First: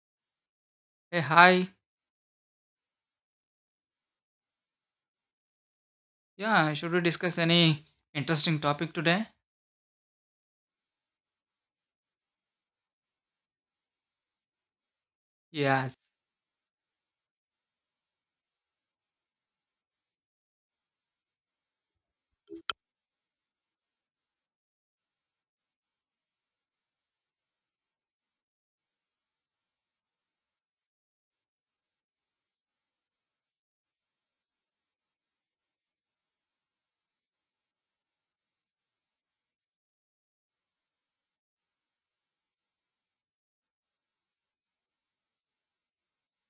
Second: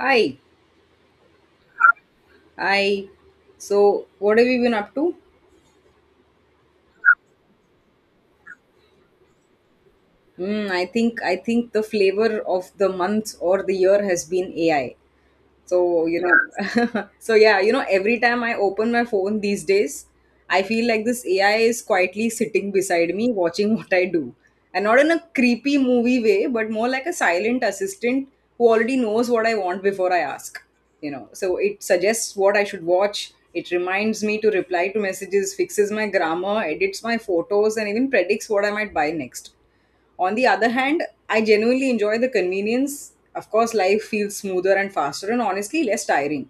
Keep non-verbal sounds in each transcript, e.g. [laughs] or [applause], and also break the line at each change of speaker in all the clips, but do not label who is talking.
Hi,
Hey, hi.
I. So, what have you been up to?
Yeah, should we discuss any interesting topic today?
I think the flavor of the month or the year has been AI.
Yes.
[laughs] Every time I open my phone these days, I feel like this AI is quietly sitting beside me watching [laughs] what I do. And not in a creepy movie way, but more like a silent assistant who already knows what I want before I ask. So it suggests what I should watch. It reminds me to reply to messages, fixes my grammar, edits my photos, and even predicts what I might buy next. On the other hand, I genuinely enjoy the convenience. Of course, life feels smoother and faster, and honestly, less tiring.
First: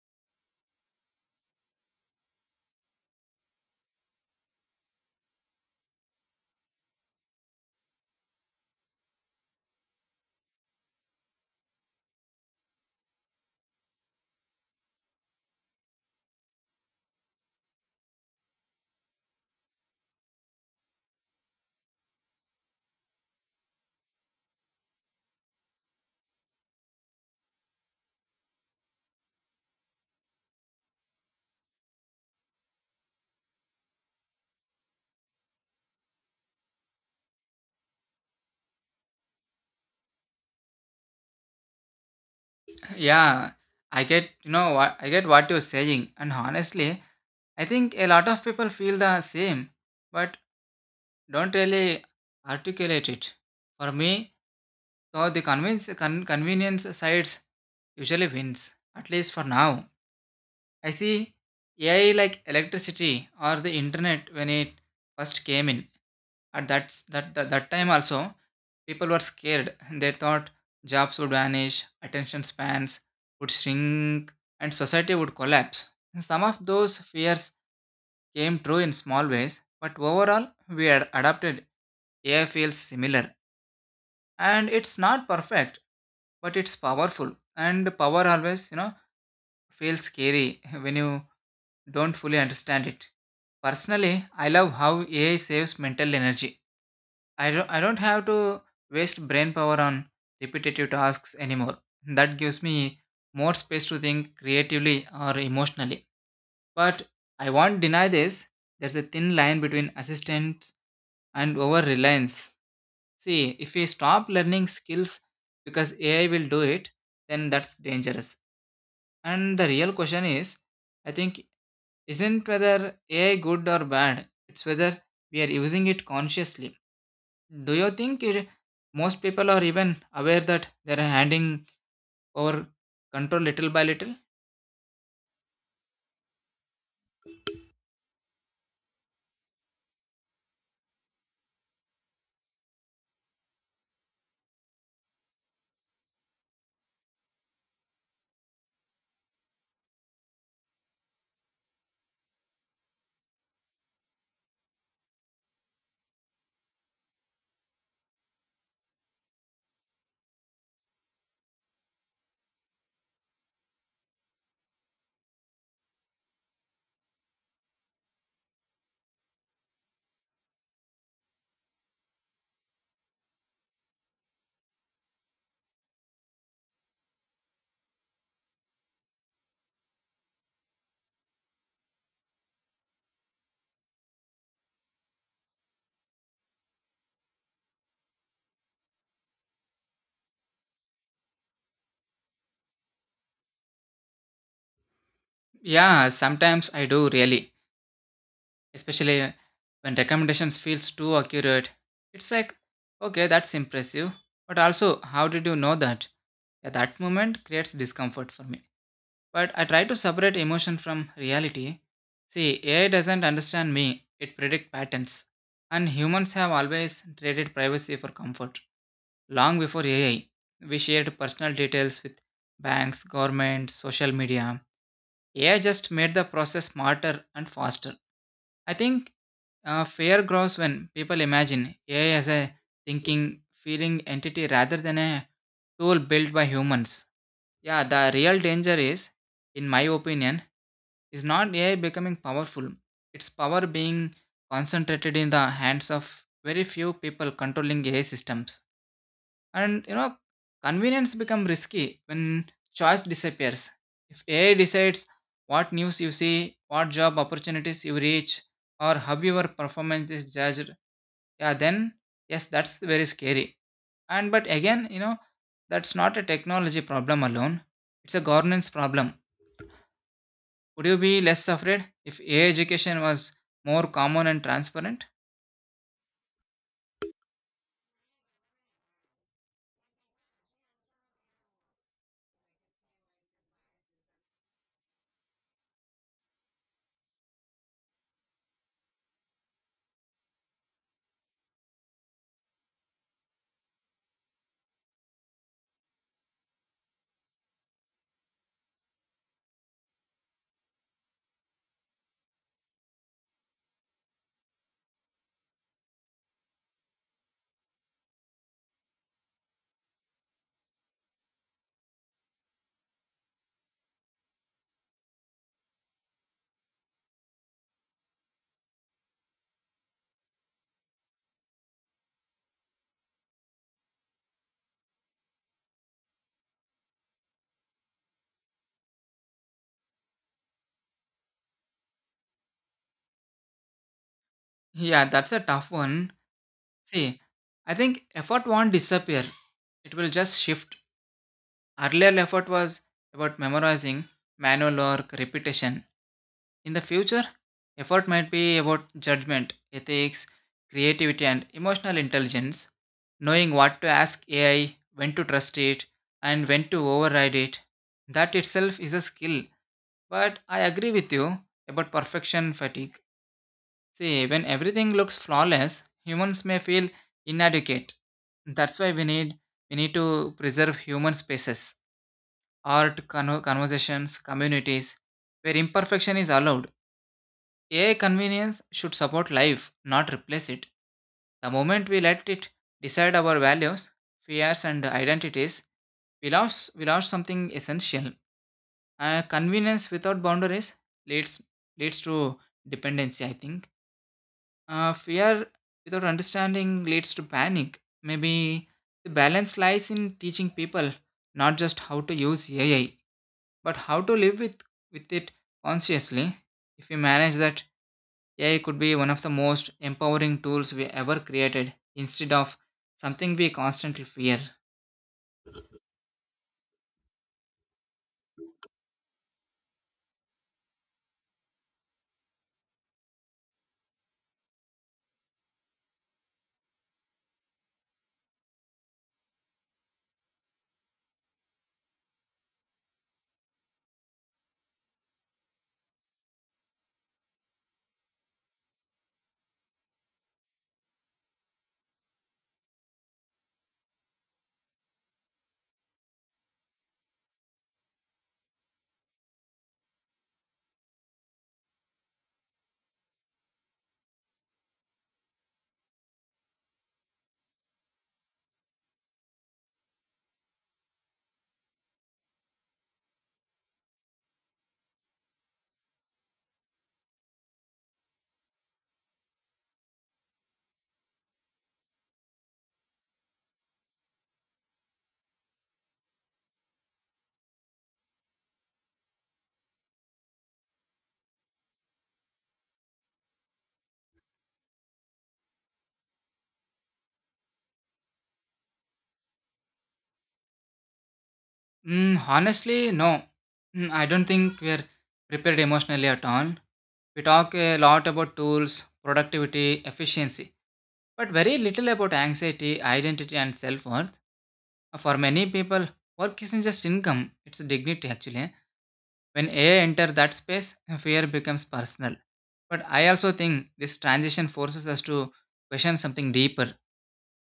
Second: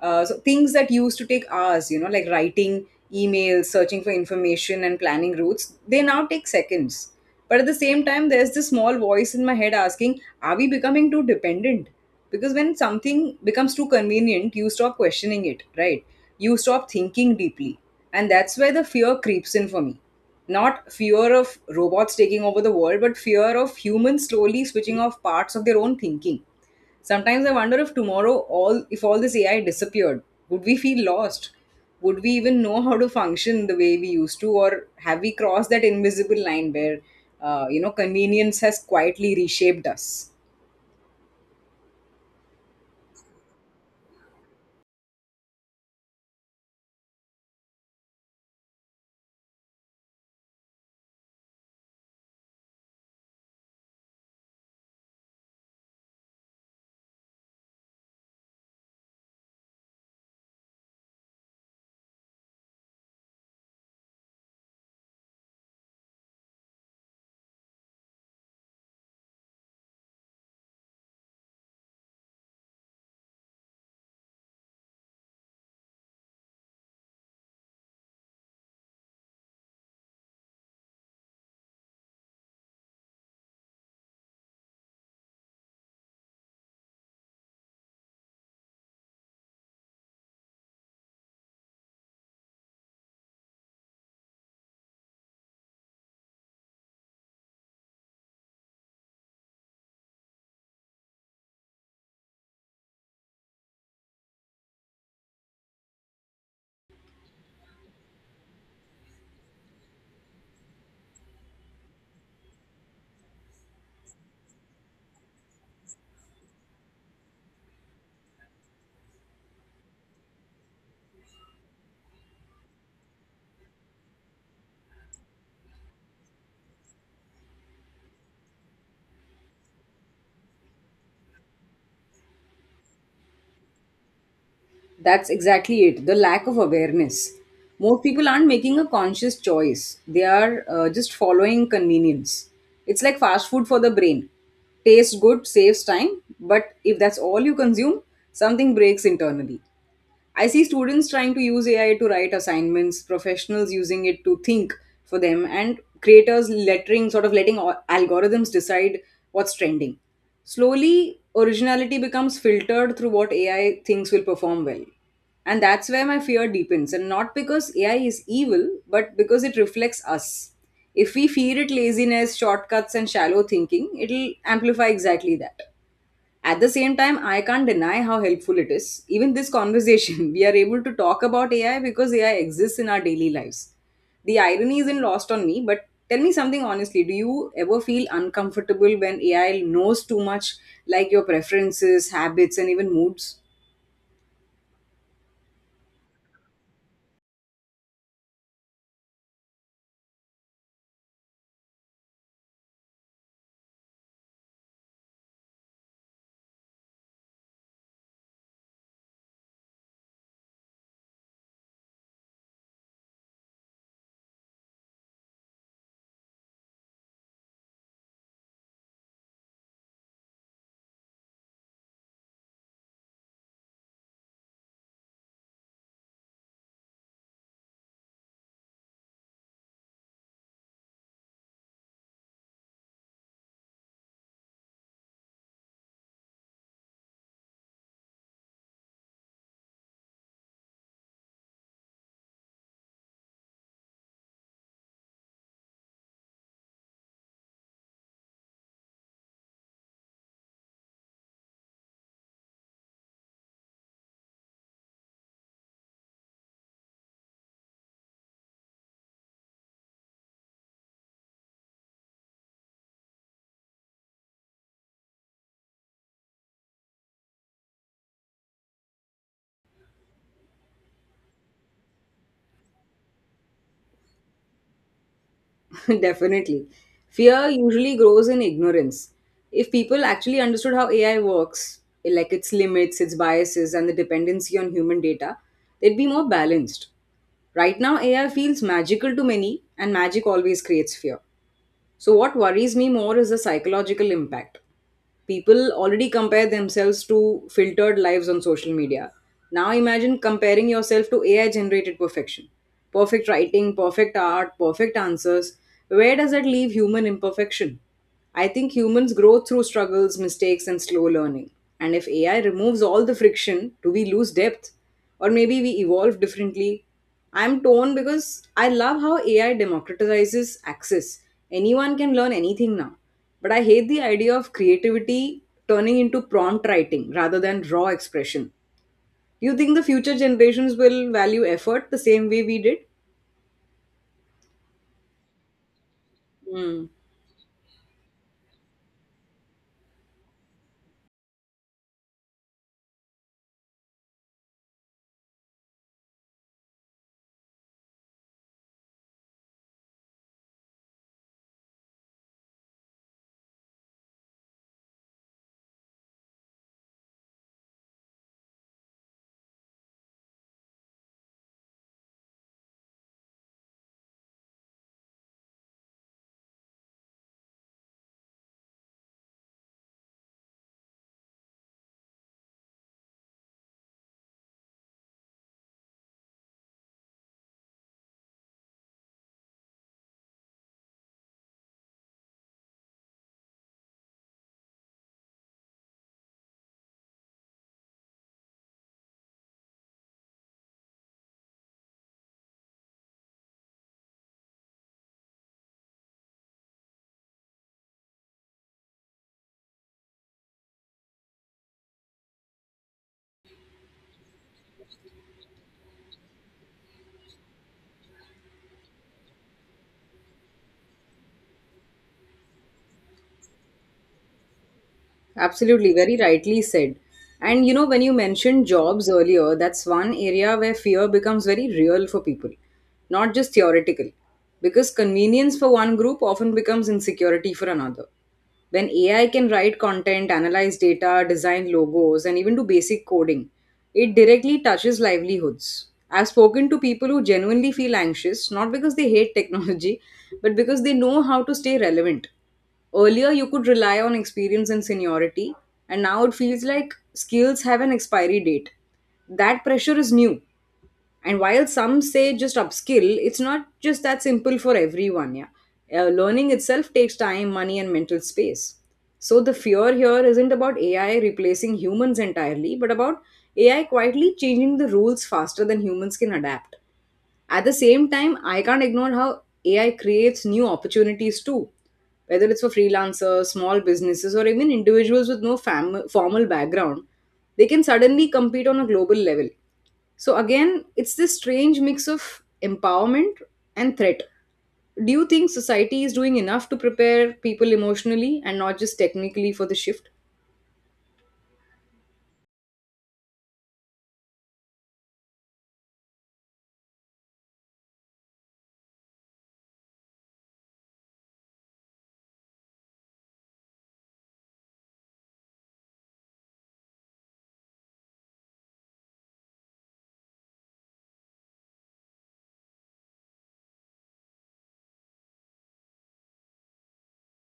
So things that used to take hours, like writing emails, searching for information, and planning routes, they now take seconds. But at the same time, there's this small voice in my head asking, are we becoming too dependent? Because when something becomes too convenient, you stop questioning it, right? You stop thinking deeply. And that's where the fear creeps in for me. Not fear of robots taking over the world, but fear of humans slowly switching off parts of their own thinking. Sometimes I wonder if tomorrow all if all this AI disappeared, would we feel lost? Would we even know how to function the way we used to, or have we crossed that invisible line where convenience has quietly reshaped us?
Yeah, I get, you know, what I get what you're saying. And honestly, I think a lot of people feel the same, but don't really articulate it. For me, though, the convenience sides usually wins, at least for now. I see AI like electricity or the internet when it first came in. At that's, that, that that time also, people were scared. [laughs] They thought jobs would vanish, attention spans would shrink, and society would collapse. [laughs] Some of those fears came true in small ways, but overall, we had adapted. AI feels similar, and it's not perfect, but it's powerful. And power always, you know, feels scary [laughs] when you don't fully understand it. Personally, I love how AI saves mental energy. I don't have to waste brain power on repetitive tasks anymore. That gives me more space to think creatively or emotionally. But I won't deny this. There's a thin line between assistance and over reliance. See, if we stop learning skills because AI will do it, then that's dangerous. And the real question is, I think, isn't whether AI good or bad, it's whether we are using it consciously. Do you think it, most people are even aware that they're handing over control little by little?
That's exactly it. The lack of awareness. Most people aren't making a conscious choice. They are just following convenience. It's like fast food for the brain. Tastes good, saves time, but if that's all you consume, something breaks internally. I see students trying to use AI to write assignments, professionals using it to think for them, and creators lettering, sort of letting algorithms decide what's trending. Slowly, originality becomes filtered through what AI thinks will perform well. And that's where my fear deepens, and not because AI is evil, but because it reflects us. If we feed it laziness, shortcuts, and shallow thinking, it'll amplify exactly that. At the same time, I can't deny how helpful it is. Even this conversation, [laughs] we are able to talk about AI because AI exists in our daily lives. The irony isn't lost on me, but tell me something honestly. Do you ever feel uncomfortable when AI knows too much, like your preferences, habits, and even moods?
Yeah, sometimes I do really, especially when recommendations feels too accurate. It's like, okay, that's impressive, but also, how did you know that? At that moment creates discomfort for me. But I try to separate emotion from reality. See, AI doesn't understand me; it predicts patterns, and humans have always traded privacy for comfort. Long before AI, we shared personal details with banks, governments, social media. AI just made the process smarter and faster. I think fear grows when people imagine AI as a thinking, feeling entity rather than a tool built by humans. Yeah, the real danger is, in my opinion, is not AI becoming powerful. Its power being concentrated in the hands of very few people controlling AI systems. And you know, convenience become risky when choice disappears. If AI decides what news you see, what job opportunities you reach, or how your performance is judged, yeah, then yes, that's very scary. And but again, you know, that's not a technology problem alone. It's a governance problem. Would you be less afraid if AI education was more common and transparent? [laughs]
[laughs] Definitely. Fear usually grows in ignorance. If people actually understood how AI works, like its limits, its biases, and the dependency on human data, they'd be more balanced. Right now, AI feels magical to many, and magic always creates fear. So, what worries me more is the psychological impact. People already compare themselves to filtered lives on social media. Now imagine comparing yourself to AI generated perfection. Perfect writing, perfect art, perfect answers. Where does that leave human imperfection? I think humans grow through struggles, mistakes, and slow learning. And if AI removes all the friction, do we lose depth? Or maybe we evolve differently? I'm torn because I love how AI democratizes access. Anyone can learn anything now. But I hate the idea of creativity turning into prompt writing rather than raw expression. Do you think the future generations will value effort the same way we did?
Yeah, that's a tough one.
Hmm.
See, I think effort won't disappear. It will just shift. Earlier effort was about memorizing, manual work, repetition. In the future, effort might be about judgment, ethics, creativity, and emotional intelligence, knowing what to ask AI, when to trust it, and when to override it. That itself is a skill. But I agree with you about perfection fatigue. See, when everything looks flawless, humans may feel inadequate. That's why we need to preserve human spaces, art, conversations, communities, where imperfection is allowed. AI convenience should support life, not replace it. The moment we let it decide our values, fears, and identities, we lost something essential. Convenience without boundaries leads leads to dependency. I think fear without understanding leads to panic. Maybe the balance lies in teaching people not just how to use AI but how to live with it consciously. If we manage that, AI could be one of the most empowering tools we ever created instead of something we constantly fear.
Absolutely, very rightly said. And you know, when you mentioned jobs earlier, that's one area where fear becomes very real for people, not just theoretical. Because convenience for one group often becomes insecurity for another. When AI can write content, analyze data, design logos, and even do basic coding, it directly touches livelihoods. I've spoken to people who genuinely feel anxious, not because they hate technology, [laughs] but because they know how to stay relevant. Earlier, you could rely on experience and seniority, and now it feels like skills have an expiry date. That pressure is new. And while some say just upskill, it's not just that simple for everyone. Yeah, learning itself takes time, money, and mental space. So the fear here isn't about AI replacing humans entirely, but about AI quietly changing the rules faster than humans can adapt. At the same time, I can't ignore how AI creates new opportunities too, whether it's for freelancers, small businesses, or even individuals with no formal background. They can suddenly compete on a global level. So, again, it's this strange mix of empowerment and threat. Do you think society is doing enough to prepare people emotionally and not just technically for the shift?
Mm, honestly, no. Mm, I don't think we're prepared emotionally at all. We talk a lot about tools, productivity, efficiency, but very little about anxiety, identity, and self worth. For many people, work isn't just income, it's a dignity actually. When AI enters that space, fear becomes personal. But I also think this transition forces us to question something deeper.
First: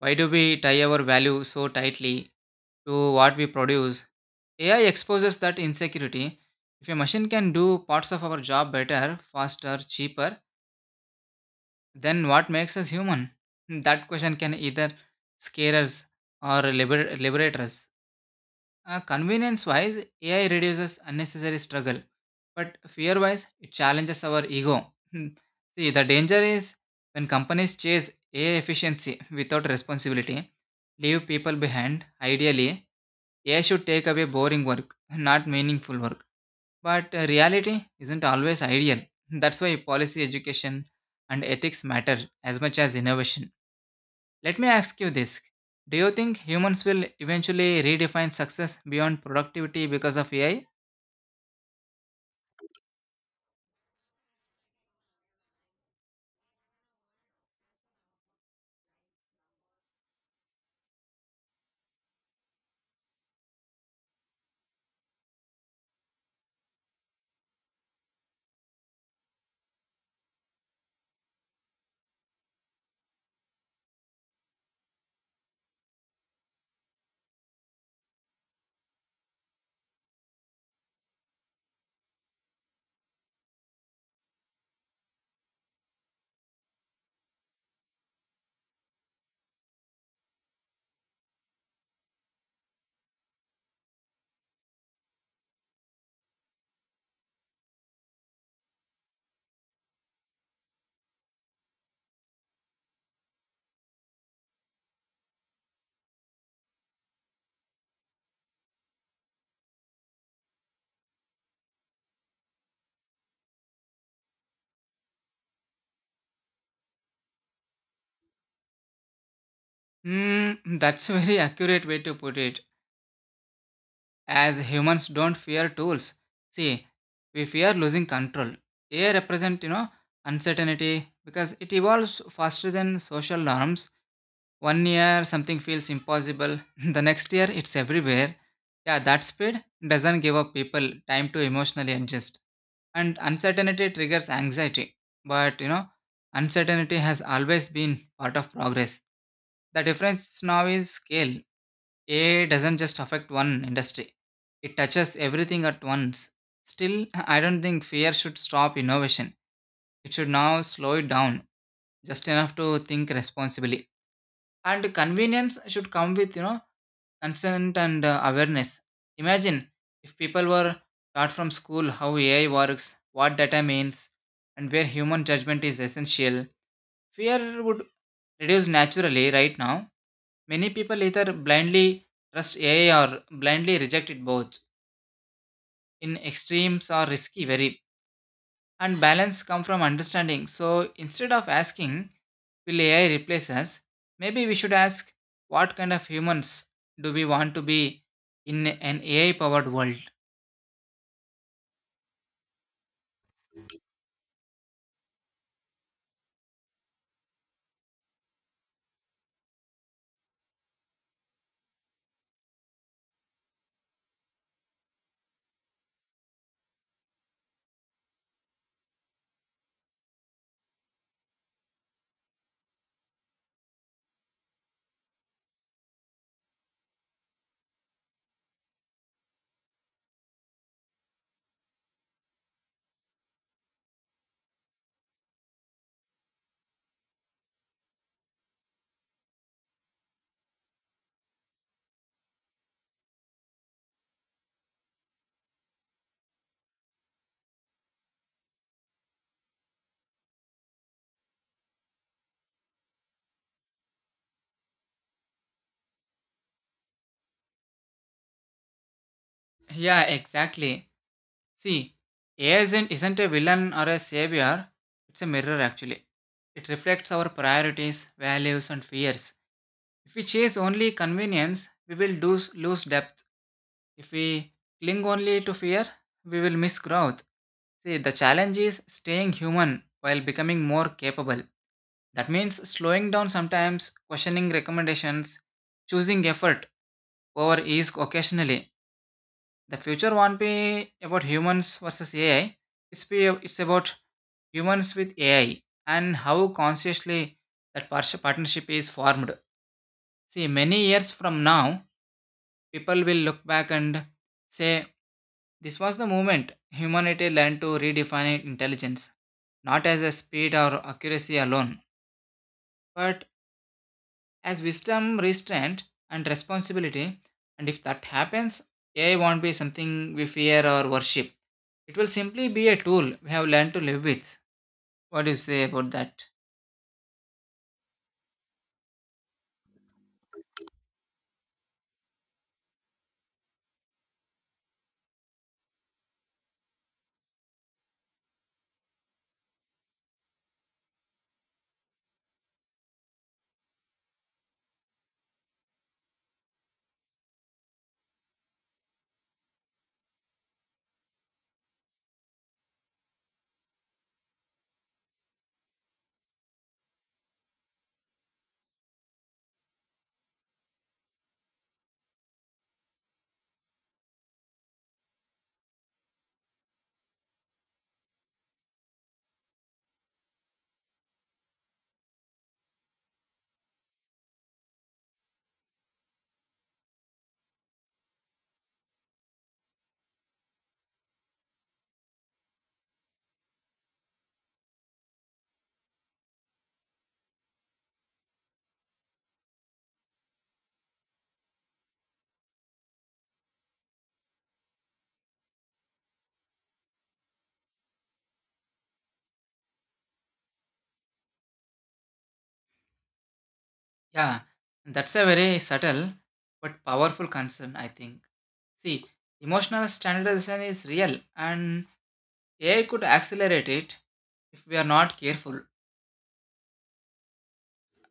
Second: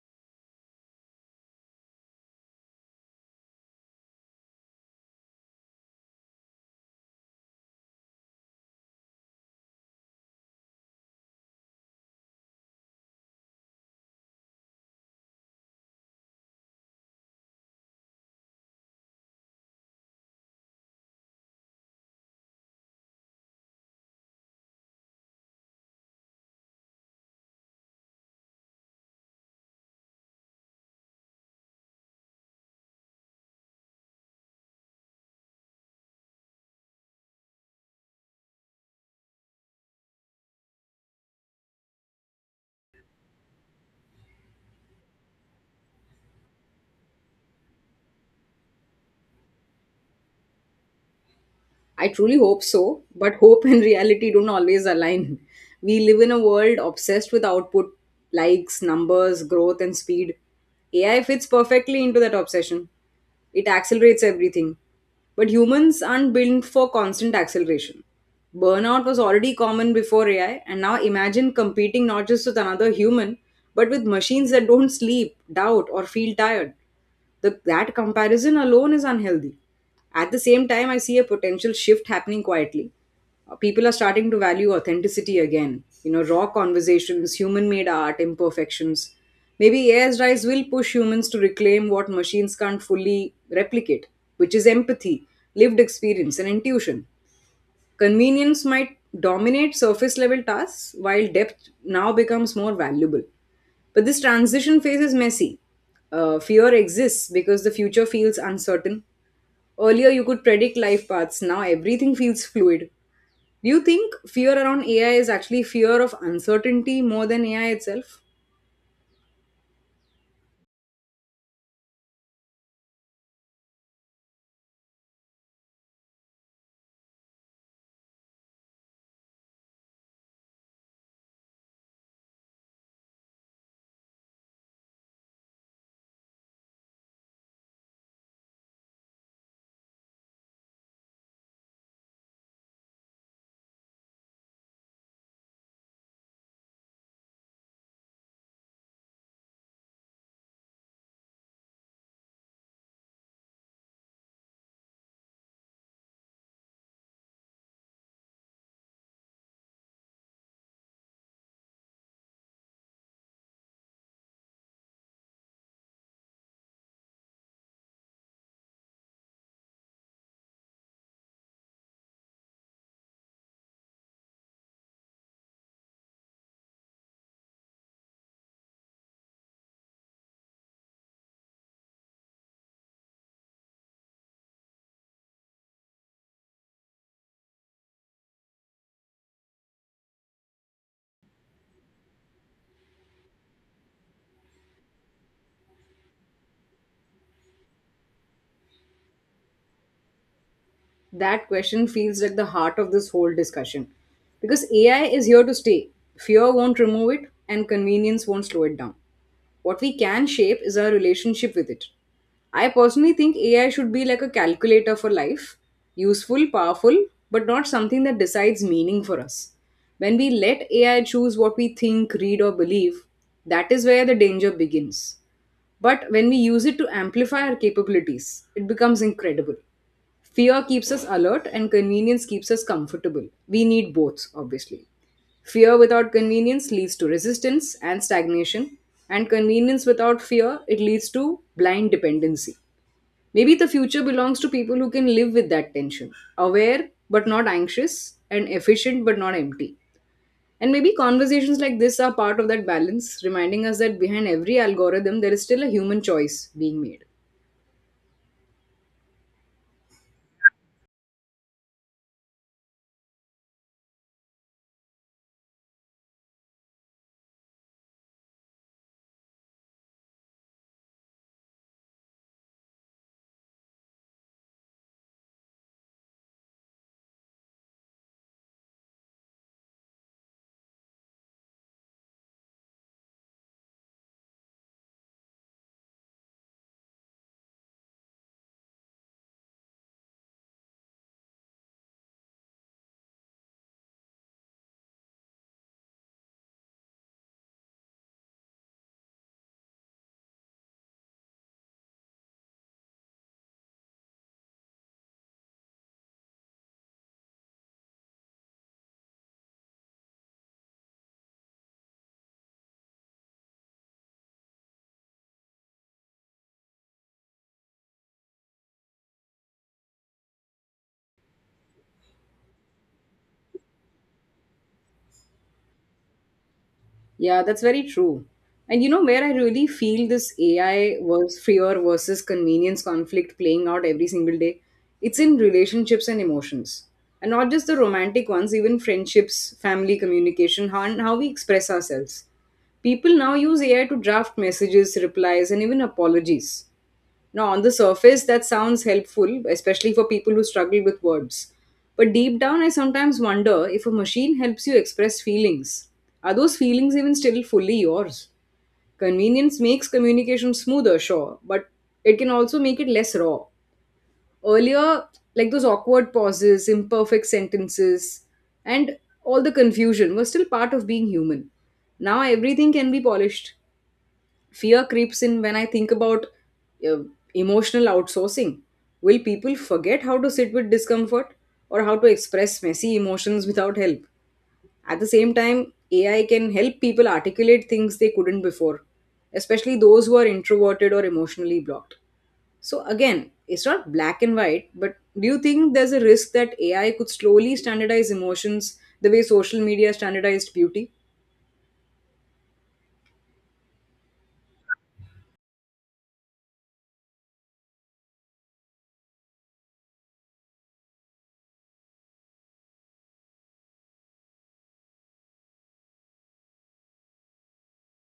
Why do we tie our value so tightly to what we produce? AI exposes that insecurity. If a machine can do parts of our job better, faster, cheaper, then what makes us human? That question can either scare us or liberate us. Convenience wise, AI reduces unnecessary struggle, but fear wise, it challenges our ego. [laughs] See, the danger is when companies chase AI efficiency without responsibility, leave people behind. Ideally, AI should take away boring work, not meaningful work. But reality isn't always ideal. [laughs] That's why policy education and ethics matter as much as innovation. Let me ask you this. Do you think humans will eventually redefine success beyond productivity because of AI?
I truly hope so, but hope and reality don't always align. We live in a world obsessed with output, likes, numbers, growth, and speed. AI fits perfectly into that obsession. It accelerates everything. But humans aren't built for constant acceleration. Burnout was already common before AI, and now imagine competing not just with another human, but with machines that don't sleep, doubt, or feel tired. That comparison alone is unhealthy. At the same time, I see a potential shift happening quietly. People are starting to value authenticity again. You know, raw conversations, human made art, imperfections. Maybe AI's rise will push humans to reclaim what machines can't fully replicate, which is empathy, lived experience, and intuition. Convenience might dominate surface level tasks while depth now becomes more valuable. But this transition phase is messy. Fear exists because the future feels uncertain. Earlier, you could predict life paths, now everything feels fluid. Do you think fear around AI is actually fear of uncertainty more than AI itself?
Hmm, [laughs] that's a very accurate way to put it. As humans don't fear tools. See, we fear losing control. AI represent, you know, uncertainty because it evolves faster than social norms. One year something feels impossible, [laughs] the next year it's everywhere. Yeah, that speed doesn't give up people time to emotionally adjust. And uncertainty triggers anxiety, but you know, uncertainty has always been part of progress. The difference now is scale. AI doesn't just affect one industry, it touches everything at once. Still, I don't think fear should stop innovation, it should now slow it down just enough to think responsibly. And convenience should come with, you know, consent and awareness. Imagine if people were taught from school how AI works, what data means, and where human judgment is essential. Fear would reduce naturally right now. Many people either blindly trust AI or blindly reject it both. In extremes are risky, very, and balance come from understanding. So instead of asking, will AI replace us? Maybe we should ask, what kind of humans do we want to be in an AI powered world?
That question feels like the heart of this whole discussion. Because AI is here to stay, fear won't remove it, and convenience won't slow it down. What we can shape is our relationship with it. I personally think AI should be like a calculator for life, useful, powerful, but not something that decides meaning for us. When we let AI choose what we think, read, or believe, that is where the danger begins. But when we use it to amplify our capabilities, it becomes incredible. Fear keeps us alert and convenience keeps us comfortable. We need both, obviously. Fear without convenience leads to resistance and stagnation, and convenience without fear, it leads to blind dependency. Maybe the future belongs to people who can live with that tension, aware but not anxious, and efficient but not empty. And maybe conversations like this are part of that balance, reminding us that behind every algorithm, there is still a human choice being made.
Yeah, exactly. See, AI isn't a villain or a savior, it's a mirror actually. It reflects our priorities, values, and fears. If we chase only convenience, we will lose depth. If we cling only to fear, we will miss growth. See, the challenge is staying human while becoming more capable. That means slowing down sometimes, questioning recommendations, choosing effort over ease occasionally. The future won't be about humans versus AI. It's about humans with AI and how consciously that partnership is formed. See, many years from now, people will look back and say, this was the moment humanity learned to redefine intelligence, not as a speed or accuracy alone, but as wisdom, restraint, and responsibility. And if that happens, AI won't be something we fear or worship. It will simply be a tool we have learned to live with. What do you say about that?
Yeah, that's very true. And you know where I really feel this AI was fear versus convenience conflict playing out every single day? It's in relationships and emotions. And not just the romantic ones, even friendships, family communication, how we express ourselves. People now use AI to draft messages, replies, and even apologies. Now, on the surface, that sounds helpful, especially for people who struggle with words. But deep down, I sometimes wonder if a machine helps you express feelings. Are those feelings even still fully yours? Convenience makes communication smoother, sure, but it can also make it less raw. Earlier, like those awkward pauses, imperfect sentences, and all the confusion were still part of being human. Now everything can be polished. Fear creeps in when I think about uh, emotional outsourcing. Will people forget how to sit with discomfort or how to express messy emotions without help? At the same time, AI can help people articulate things they couldn't before, especially those who are introverted or emotionally blocked. So, again, it's not black and white, but do you think there's a risk that AI could slowly standardize emotions the way social media standardized beauty?
Yeah, that's a very subtle but powerful concern, I think. See, emotional standardization is real, and AI could accelerate it if we are not careful.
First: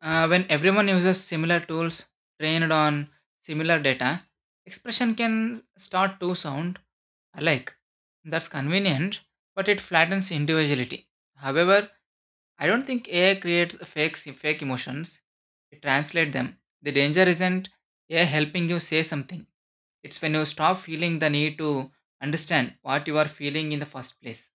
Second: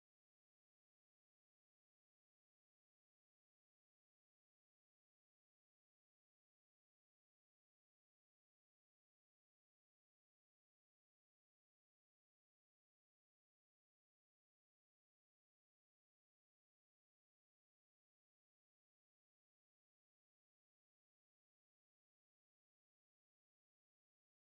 When everyone uses similar tools trained on similar data, expression can start to sound alike. That's convenient, but it flattens individuality. However, I don't think AI creates fake emotions, it translates them. The danger isn't AI helping you say something, it's when you stop feeling the need to understand what you are feeling in the first place.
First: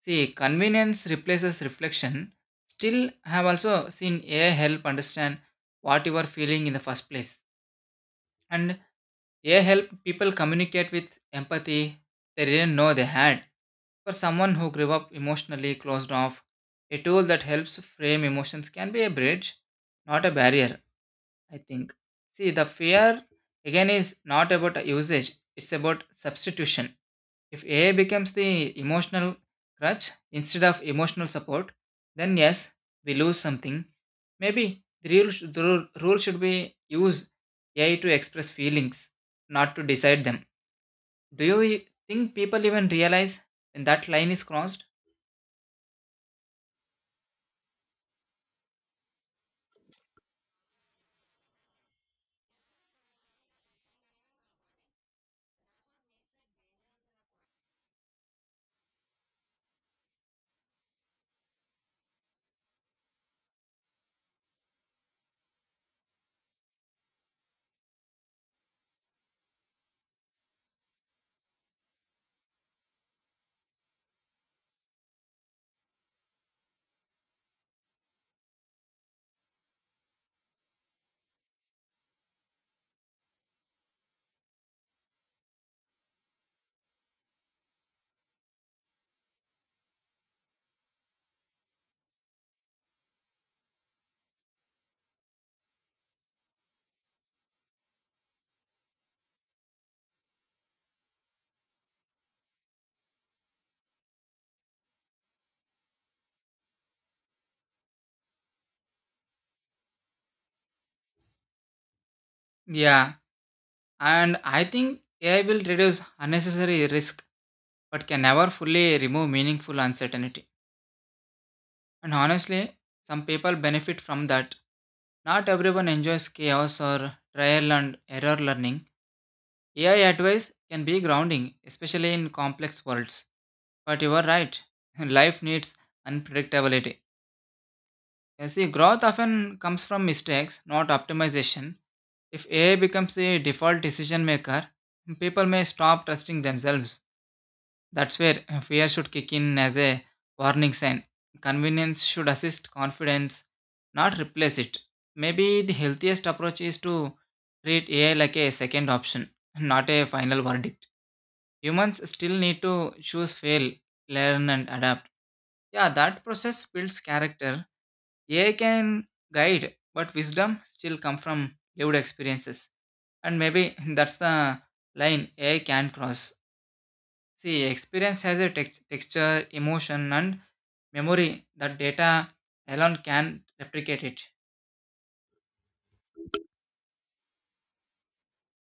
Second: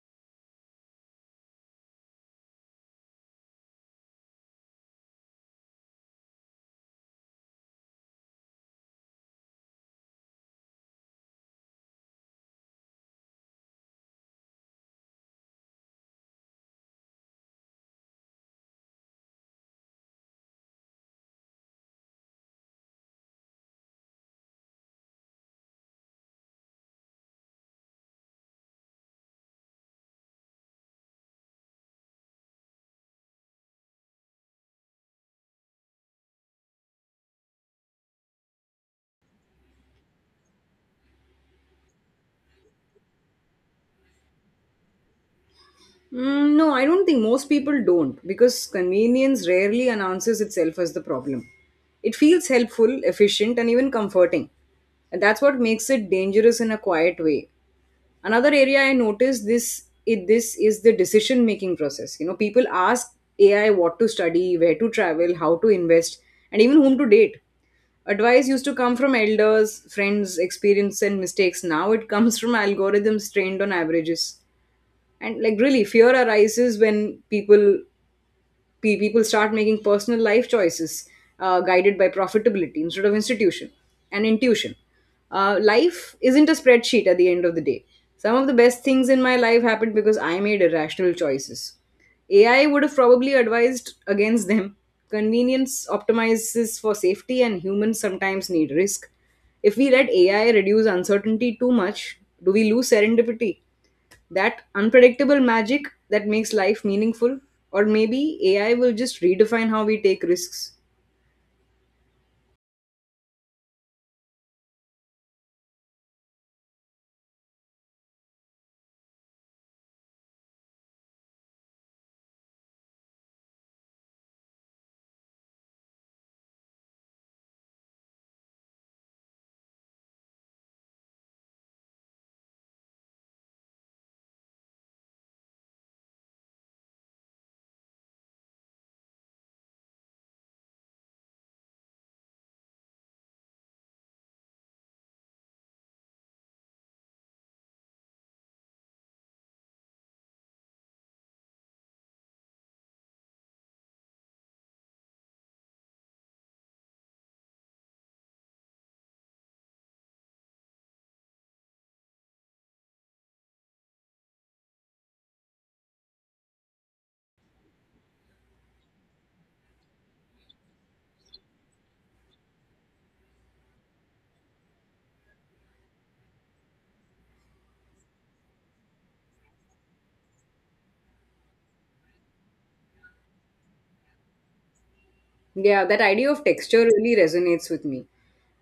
See, convenience replaces reflection. Still, I have also seen AI help understand what you are feeling in the first place. And AI help people communicate with empathy they didn't know they had. For someone who grew up emotionally closed off, a tool that helps frame emotions can be a bridge, not a barrier, I think. See, the fear again is not about usage, it's about substitution. If AI becomes the emotional crutch instead of emotional support, then yes, we lose something. Maybe the rule should be use AI to express feelings, not to decide them. Do you think people even realize when that line is crossed?
Mm, no, I don't think most people don't because convenience rarely announces itself as the problem. It feels helpful, efficient, and even comforting. And that's what makes it dangerous in a quiet way. Another area I noticed this is the decision making process. You know, people ask AI what to study, where to travel, how to invest, and even whom to date. Advice used to come from elders, friends, experience, and mistakes. Now it comes from algorithms trained on averages, and like really fear arises when people people start making personal life choices guided by profitability instead of institution and intuition. Life isn't a spreadsheet at the end of the day. Some of the best things in my life happened because I made irrational choices. AI would have probably advised against them. Convenience optimizes for safety and humans sometimes need risk. If we let AI reduce uncertainty too much, do we lose serendipity, that unpredictable magic that makes life meaningful, or maybe AI will just redefine how we take risks?
Yeah, and I think AI will reduce unnecessary risk but can never fully remove meaningful uncertainty. And honestly, some people benefit from that. Not everyone enjoys chaos or trial and error learning. AI advice can be grounding, especially in complex worlds. But you are right, [laughs] life needs unpredictability. You see, growth often comes from mistakes, not optimization. If AI becomes the default decision maker, people may stop trusting themselves. That's where fear should kick in as a warning sign. Convenience should assist confidence, not replace it. Maybe the healthiest approach is to treat AI like a second option, [laughs] not a final verdict. Humans still need to choose, fail, learn, and adapt. Yeah, that process builds character. AI can guide, but wisdom still comes from lived experiences. And maybe [laughs] that's the line AI can't cross. See, experience has a texture, emotion, and memory that data alone can replicate it.
Yeah, that idea of texture really resonates with me.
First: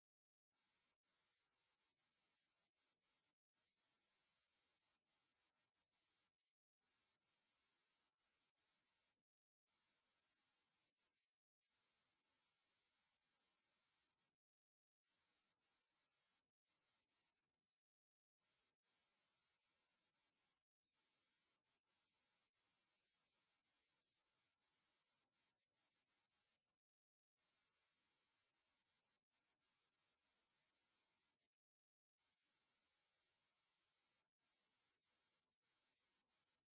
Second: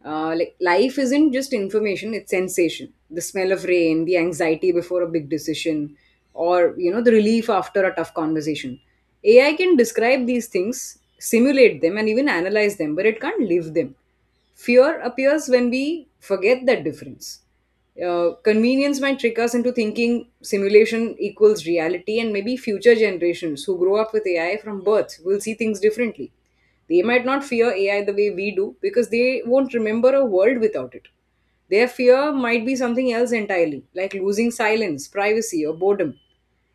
Like life isn't just information, it's sensation. The smell of rain, the anxiety before a big decision, the relief after a tough conversation. AI can describe these things, simulate them, and even analyze them, but it can't live them. Fear appears when we forget that difference. Convenience might trick us into thinking simulation equals reality, and maybe future generations who grow up with AI from birth will see things differently. They might not fear AI the way we do because they won't remember a world without it. Their fear might be something else entirely, like losing silence, privacy, or boredom.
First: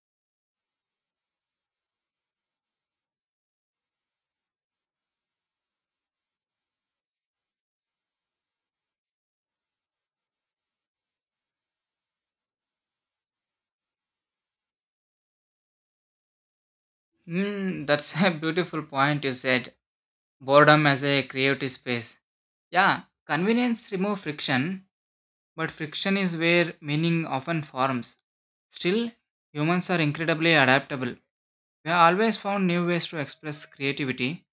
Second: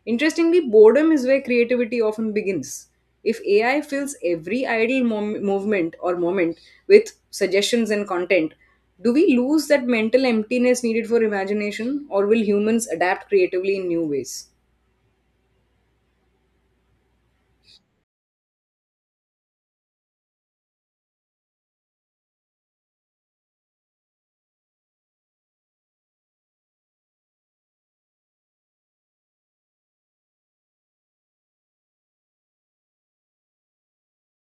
Interestingly, boredom is where creativity often begins. If AI fills every movement or moment with suggestions and content, do we lose that mental emptiness needed for imagination, or will humans adapt creatively in new ways?
Hmm, that's [laughs] a beautiful point you said. Boredom as a creative space. Yeah, convenience remove friction, but friction is where meaning often forms. Still, humans are incredibly adaptable. We have always found new ways to express creativity.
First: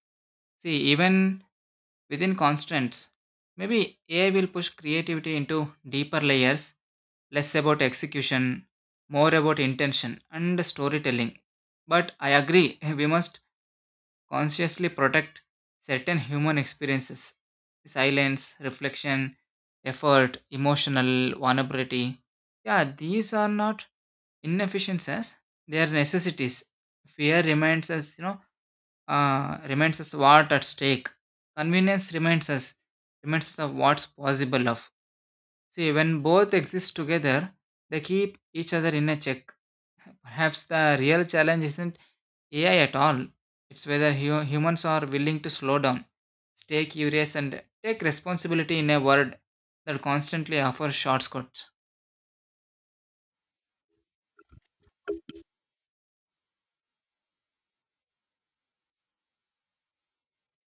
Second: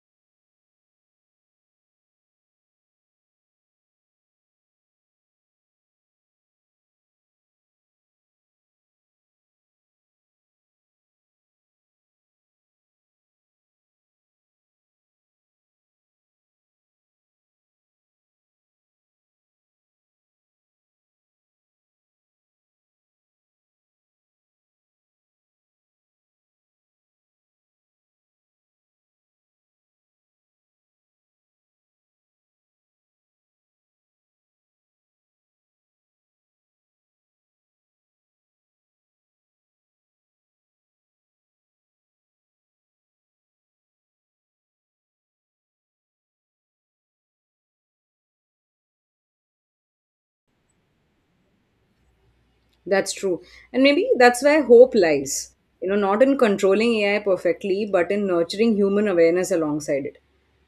See, even within constraints. Maybe AI will push creativity into deeper layers, less about execution, more about intention and storytelling. But I agree, [laughs] we must consciously protect certain human experiences: silence, reflection, effort, emotional vulnerability. Yeah, these are not inefficiencies, they are necessities. Fear reminds us, reminds us what at stake. Convenience reminds us of what's possible of. See, when both exist together, they keep each other in a check. Perhaps the real challenge isn't AI at all. It's whether humans are willing to slow down, stay curious, and take responsibility in a world that constantly offers shortcuts.
That's true. And maybe that's where hope lies. You know, not in controlling AI perfectly, but in nurturing human awareness alongside it.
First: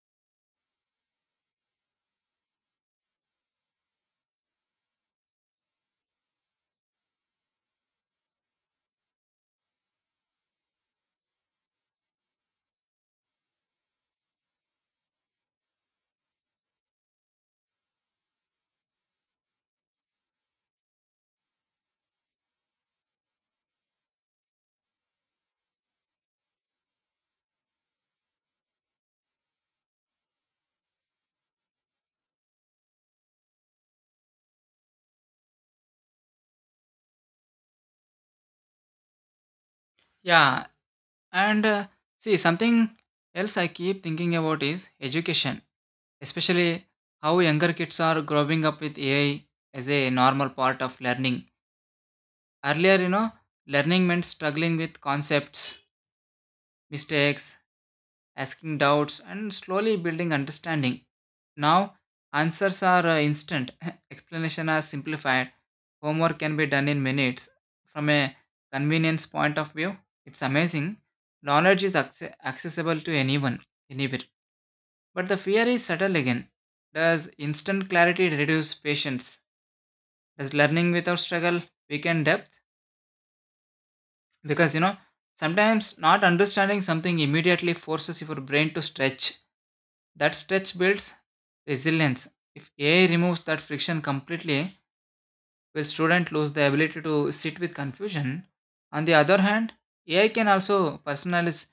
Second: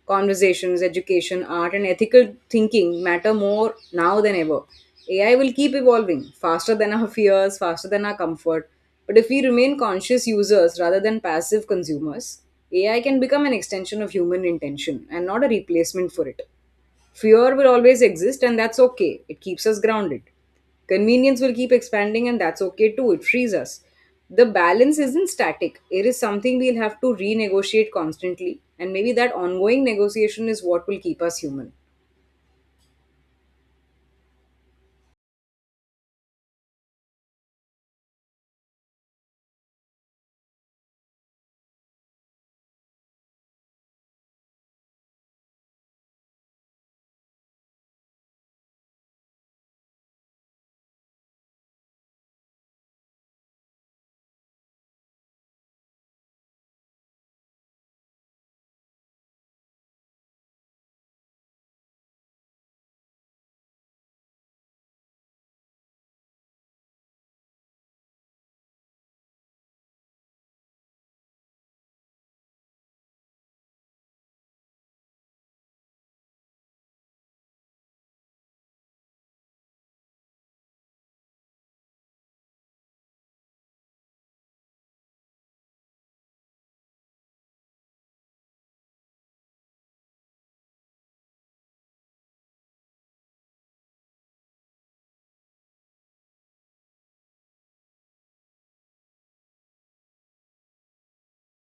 Conversations, education, art, and ethical thinking matter more now than ever. AI will keep evolving faster than our fears, faster than our comfort. But if we remain conscious users rather than passive consumers, AI can become an extension of human intention and not a replacement for it. Fear will always exist, and that's okay. It keeps us grounded. Convenience will keep expanding, and that's okay too. It frees us. The balance isn't static, it is something we'll have to renegotiate constantly, and maybe that ongoing negotiation is what will keep us human.
Yeah, and see, something else I keep thinking about is education, especially how younger kids are growing up with AI as a normal part of learning. Earlier, learning meant struggling with concepts, mistakes, asking doubts, and slowly building understanding. Now, answers are instant, [laughs] explanation are simplified, homework can be done in minutes. From a convenience point of view, it's amazing. Knowledge is accessible to anyone, anywhere. But the fear is subtle again. Does instant clarity reduce patience? Does learning without struggle weaken depth? Because sometimes not understanding something immediately forces your brain to stretch. That stretch builds resilience. If AI removes that friction completely, will student lose the ability to sit with confusion? On the other hand, AI can also personalize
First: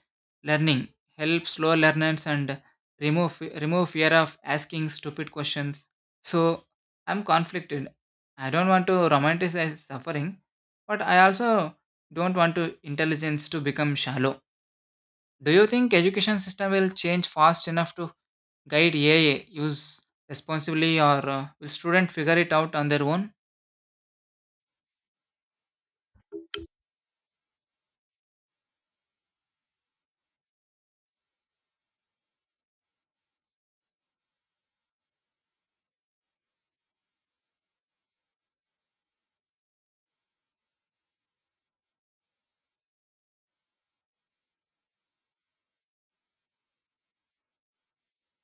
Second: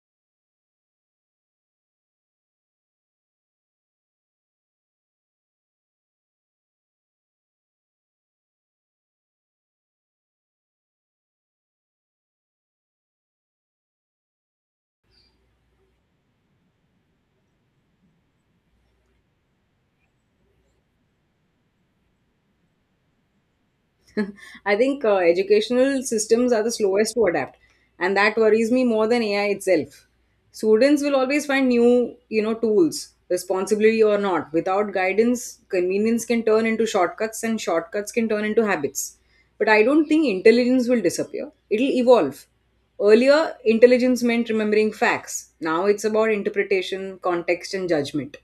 learning, help slow learners and remove fear of asking stupid questions. So I'm conflicted. I don't want to romanticize suffering, but I also don't want to intelligence to become shallow. Do you think education system will change fast enough to guide AI use responsibly, or will student figure it out on their own?
[laughs] I think educational systems are the slowest to adapt, and that worries me more than AI itself. Students will always find new, you know, tools, responsibility or not. Without guidance, convenience can turn into shortcuts, and shortcuts can turn into habits. But I don't think intelligence will disappear. It'll evolve. Earlier, intelligence meant remembering facts. Now it's about interpretation, context, and judgment.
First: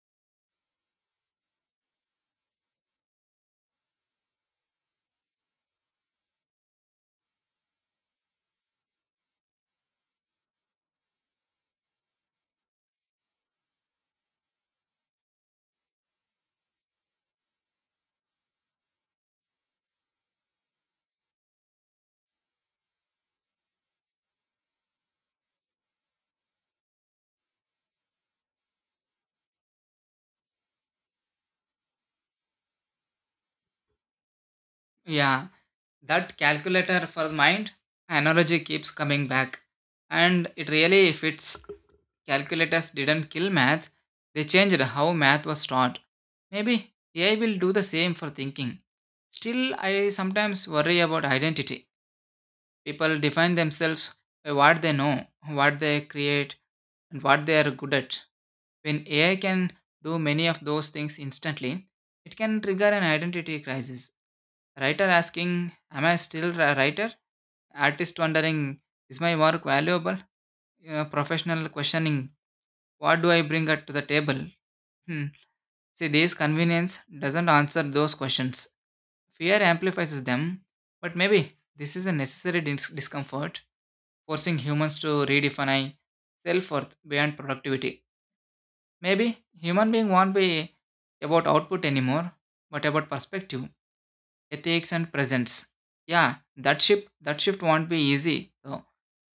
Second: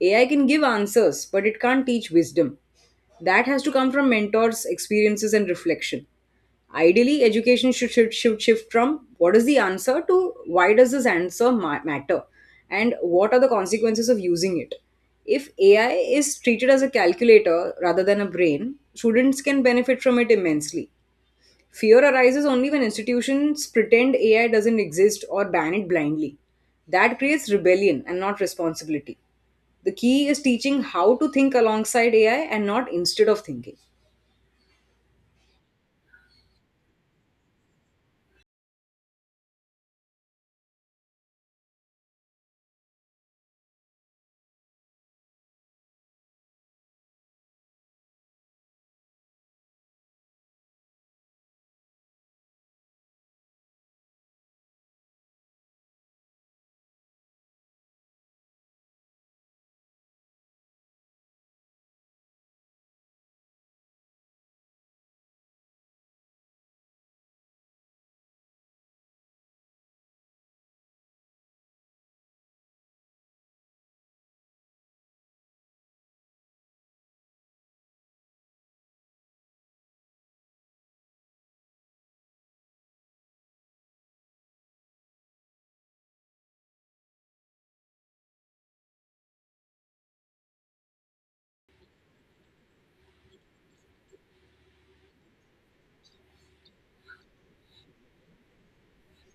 AI can give answers, but it can't teach wisdom. That has to come from mentors, experiences, and reflection. Ideally, education should shift from what is the answer to why does this answer matter and what are the consequences of using it. If AI is treated as a calculator rather than a brain, students can benefit from it immensely. Fear arises only when institutions pretend AI doesn't exist or ban it blindly. That creates rebellion and not responsibility. The key is teaching how to think alongside AI and not instead of thinking.
Yeah, that calculator for the mind analogy keeps coming back. And it really fits. Calculators didn't kill maths, they changed how math was taught. Maybe AI will do the same for thinking. Still, I sometimes worry about identity. People define themselves by what they know, what they create, and what they are good at. When AI can do many of those things instantly, it can trigger an identity crisis. Writer asking, "Am I still a writer?" Artist wondering, "Is my work valuable?" Professional questioning, "What do I bring to the table?" Hmm. See, this convenience doesn't answer those questions. Fear amplifies them, but maybe this is a necessary discomfort, forcing humans to redefine self worth beyond productivity. Maybe human being won't be about output anymore, but about perspective, ethics and presence. Yeah, that shift won't be easy. Though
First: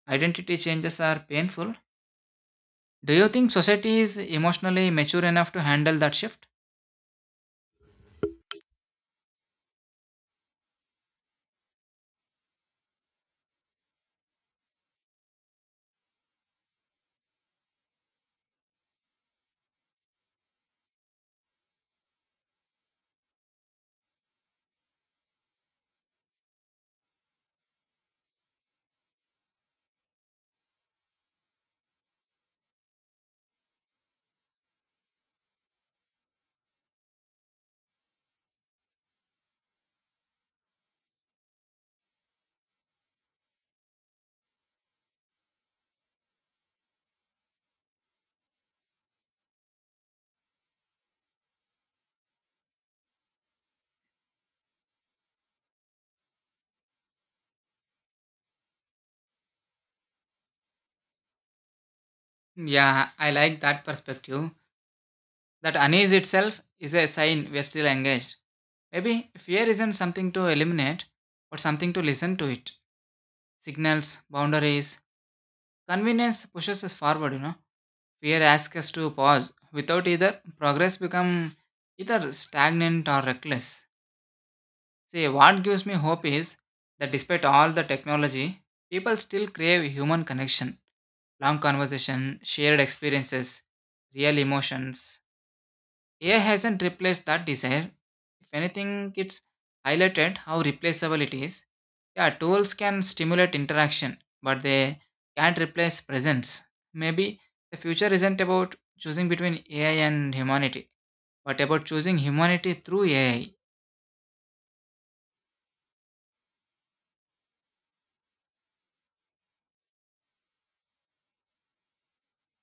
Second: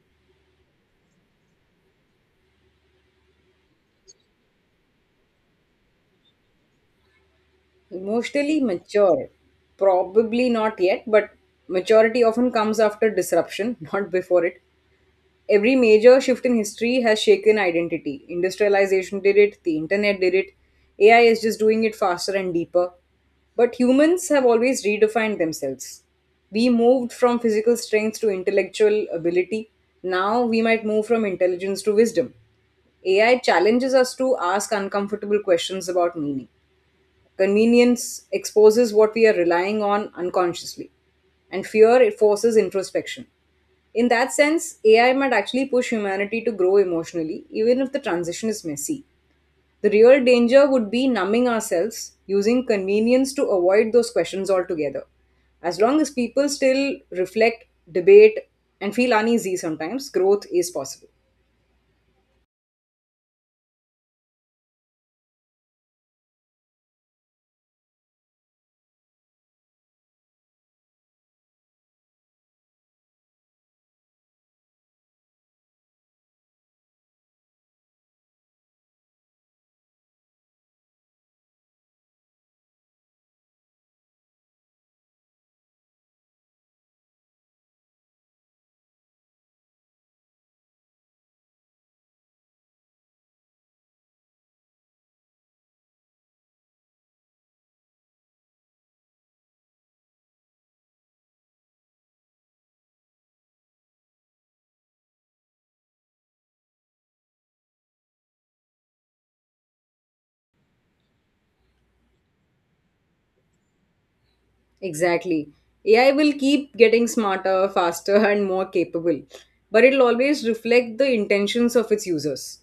identity changes are painful. Do you think society is emotionally mature enough to handle that shift?
Emotionally mature, probably not yet, but maturity often comes after disruption, [laughs] not before it. Every major shift in history has shaken identity. Industrialization did it, the internet did it, AI is just doing it faster and deeper. But humans have always redefined themselves. We moved from physical strength to intellectual ability. Now we might move from intelligence to wisdom. AI challenges us to ask uncomfortable questions about meaning. Convenience exposes what we are relying on unconsciously, and fear it forces introspection. In that sense, AI might actually push humanity to grow emotionally, even if the transition is messy. The real danger would be numbing ourselves, using convenience to avoid those questions altogether. As long as people still reflect, debate, and feel uneasy sometimes, growth is possible.
Yeah, I like that perspective. That unease itself is a sign we're still engaged. Maybe fear isn't something to eliminate, but something to listen to it. Signals, boundaries, convenience pushes us forward. Fear asks us to pause. Without either, progress become either stagnant or reckless. See, what gives me hope is that despite all the technology, people still crave human connection, long conversation, shared experiences, real emotions. AI hasn't replaced that desire. If anything, it's highlighted how replaceable it is. Yeah, tools can stimulate interaction, but they can't replace presence. Maybe the future isn't about choosing between AI and humanity, but about choosing humanity through AI.
Exactly. AI will keep getting smarter, faster, and more capable, but it'll always reflect the intentions of its users.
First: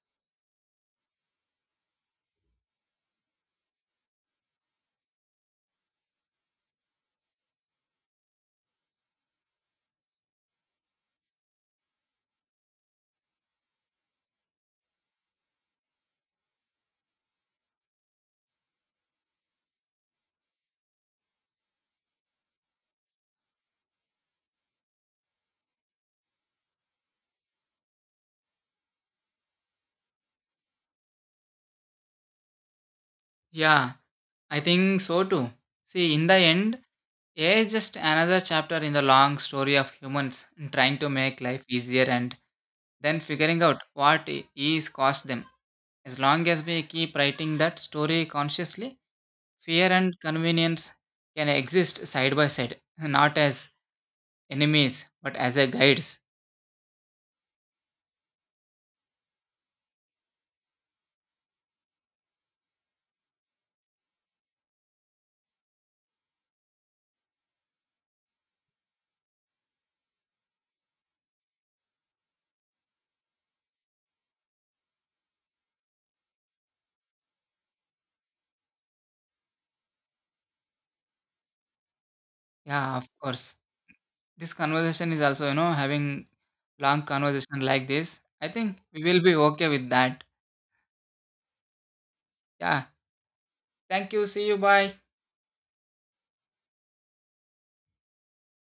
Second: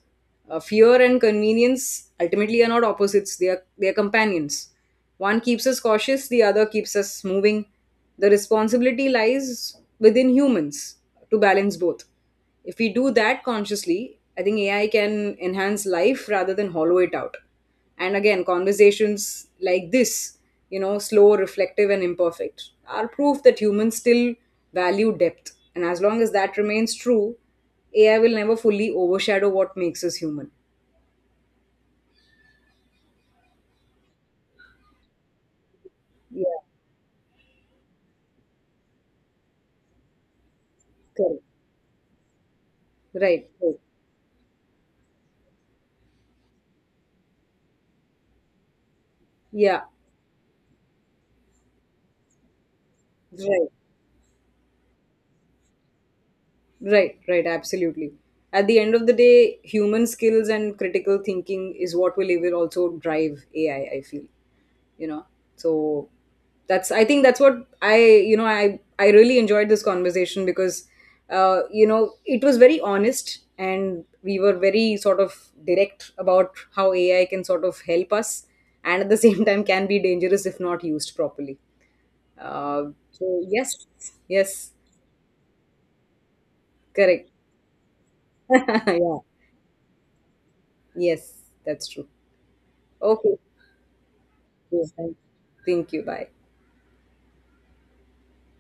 Fear and convenience ultimately are not opposites, they are companions. One keeps us cautious, the other keeps us moving. The responsibility lies within humans to balance both. If we do that consciously, I think AI can enhance life rather than hollow it out. And again, conversations like this, you know, slow, reflective, and imperfect, are proof that humans still value depth. And as long as that remains true, AI will never fully overshadow what makes us human.
Yeah, I think so too. See, in the
Yeah,
end, AI is just another chapter in the long story of humans trying to make
correct.
life easier and then
Right,
figuring
right.
out what ease cost them. As long as we keep writing that story consciously,
Yeah,
fear and convenience can exist side by side, not
right,
as enemies, but as a guides.
right, right, absolutely. At the end of the day, human skills and critical thinking is what will also drive AI, I feel. You know, so that's, I think that's what I you know I really enjoyed this conversation because you know, it was very honest and we were very sort of direct about how AI can sort of help us and at the [laughs] same time can be dangerous if not used properly. uh,
Yeah, of
so
course.
yes,
This
yes,
conversation is also, you know, having long
correct.
conversation like this. I think
[laughs]
we
Yeah,
will be okay with that.
yes, that's true.
Yeah.
Okay,
Thank you. See you.
yes,
Bye.
thank you, bye.